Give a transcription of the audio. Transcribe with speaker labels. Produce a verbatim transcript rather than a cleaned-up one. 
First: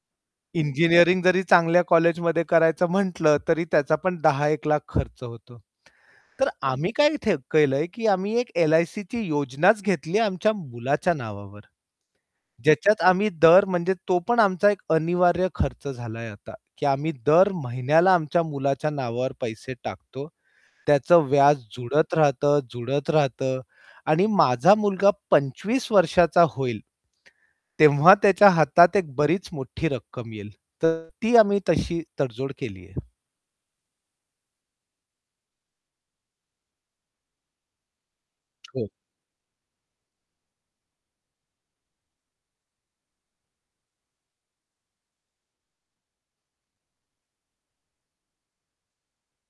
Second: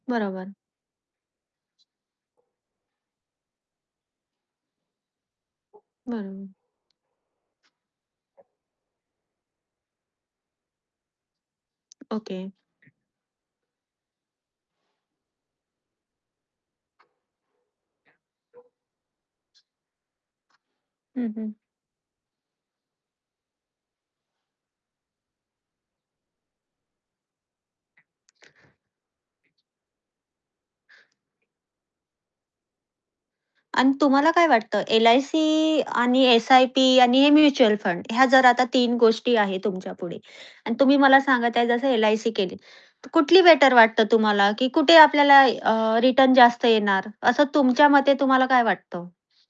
Speaker 1: बरोबर.
Speaker 2: इंजिनिअरिंग जरी चांगल्या कॉलेजमध्ये करायचं म्हटलं, तरी त्याचा पण दहा एक लाख खर्च होतो. तर
Speaker 1: बरोबर.
Speaker 2: आम्ही काय थ केलंय, की आम्ही एक एल-आय-सीची योजनाच घेतली आहे, आमच्या मुलाच्या नावावर.
Speaker 1: ओके.
Speaker 2: ज्याच्यात आम्ही दर म्हणजे तो पण आमचा एक अनिवार्य खर्च झालाय आता, की आम्ही दर महिन्याला आमच्या मुलाच्या नावावर पैसे टाकतो. त्याचं
Speaker 1: हं, हं.
Speaker 2: व्याज जुळत राहतं, जुळत राहतं आणि माझा मुलगा पंचवीस वर्षाचा होईल तेव्हा त्याच्या हातात एक बरीच मोठी रक्कम येईल. तर ती आम्ही तशी तडजोड केली आहे.
Speaker 1: अन तुम्हाला काय वाटतं एल-आय-सी आणि एस-आय-पी आणि हे म्युच्युअल फंड ह्या जर आता
Speaker 2: हो.
Speaker 1: तीन गोष्टी आहेत तुमच्यापुढे, अन् तुम्ही मला सांगत आहे जसं एल-आय-सी केली. तर कुठली बेटर वाटतं तुम्हाला, की कुठे आपल्याला अ, रिटर्न जास्त येणार असं तुमच्या मते तुम्हाला काय वाटतं?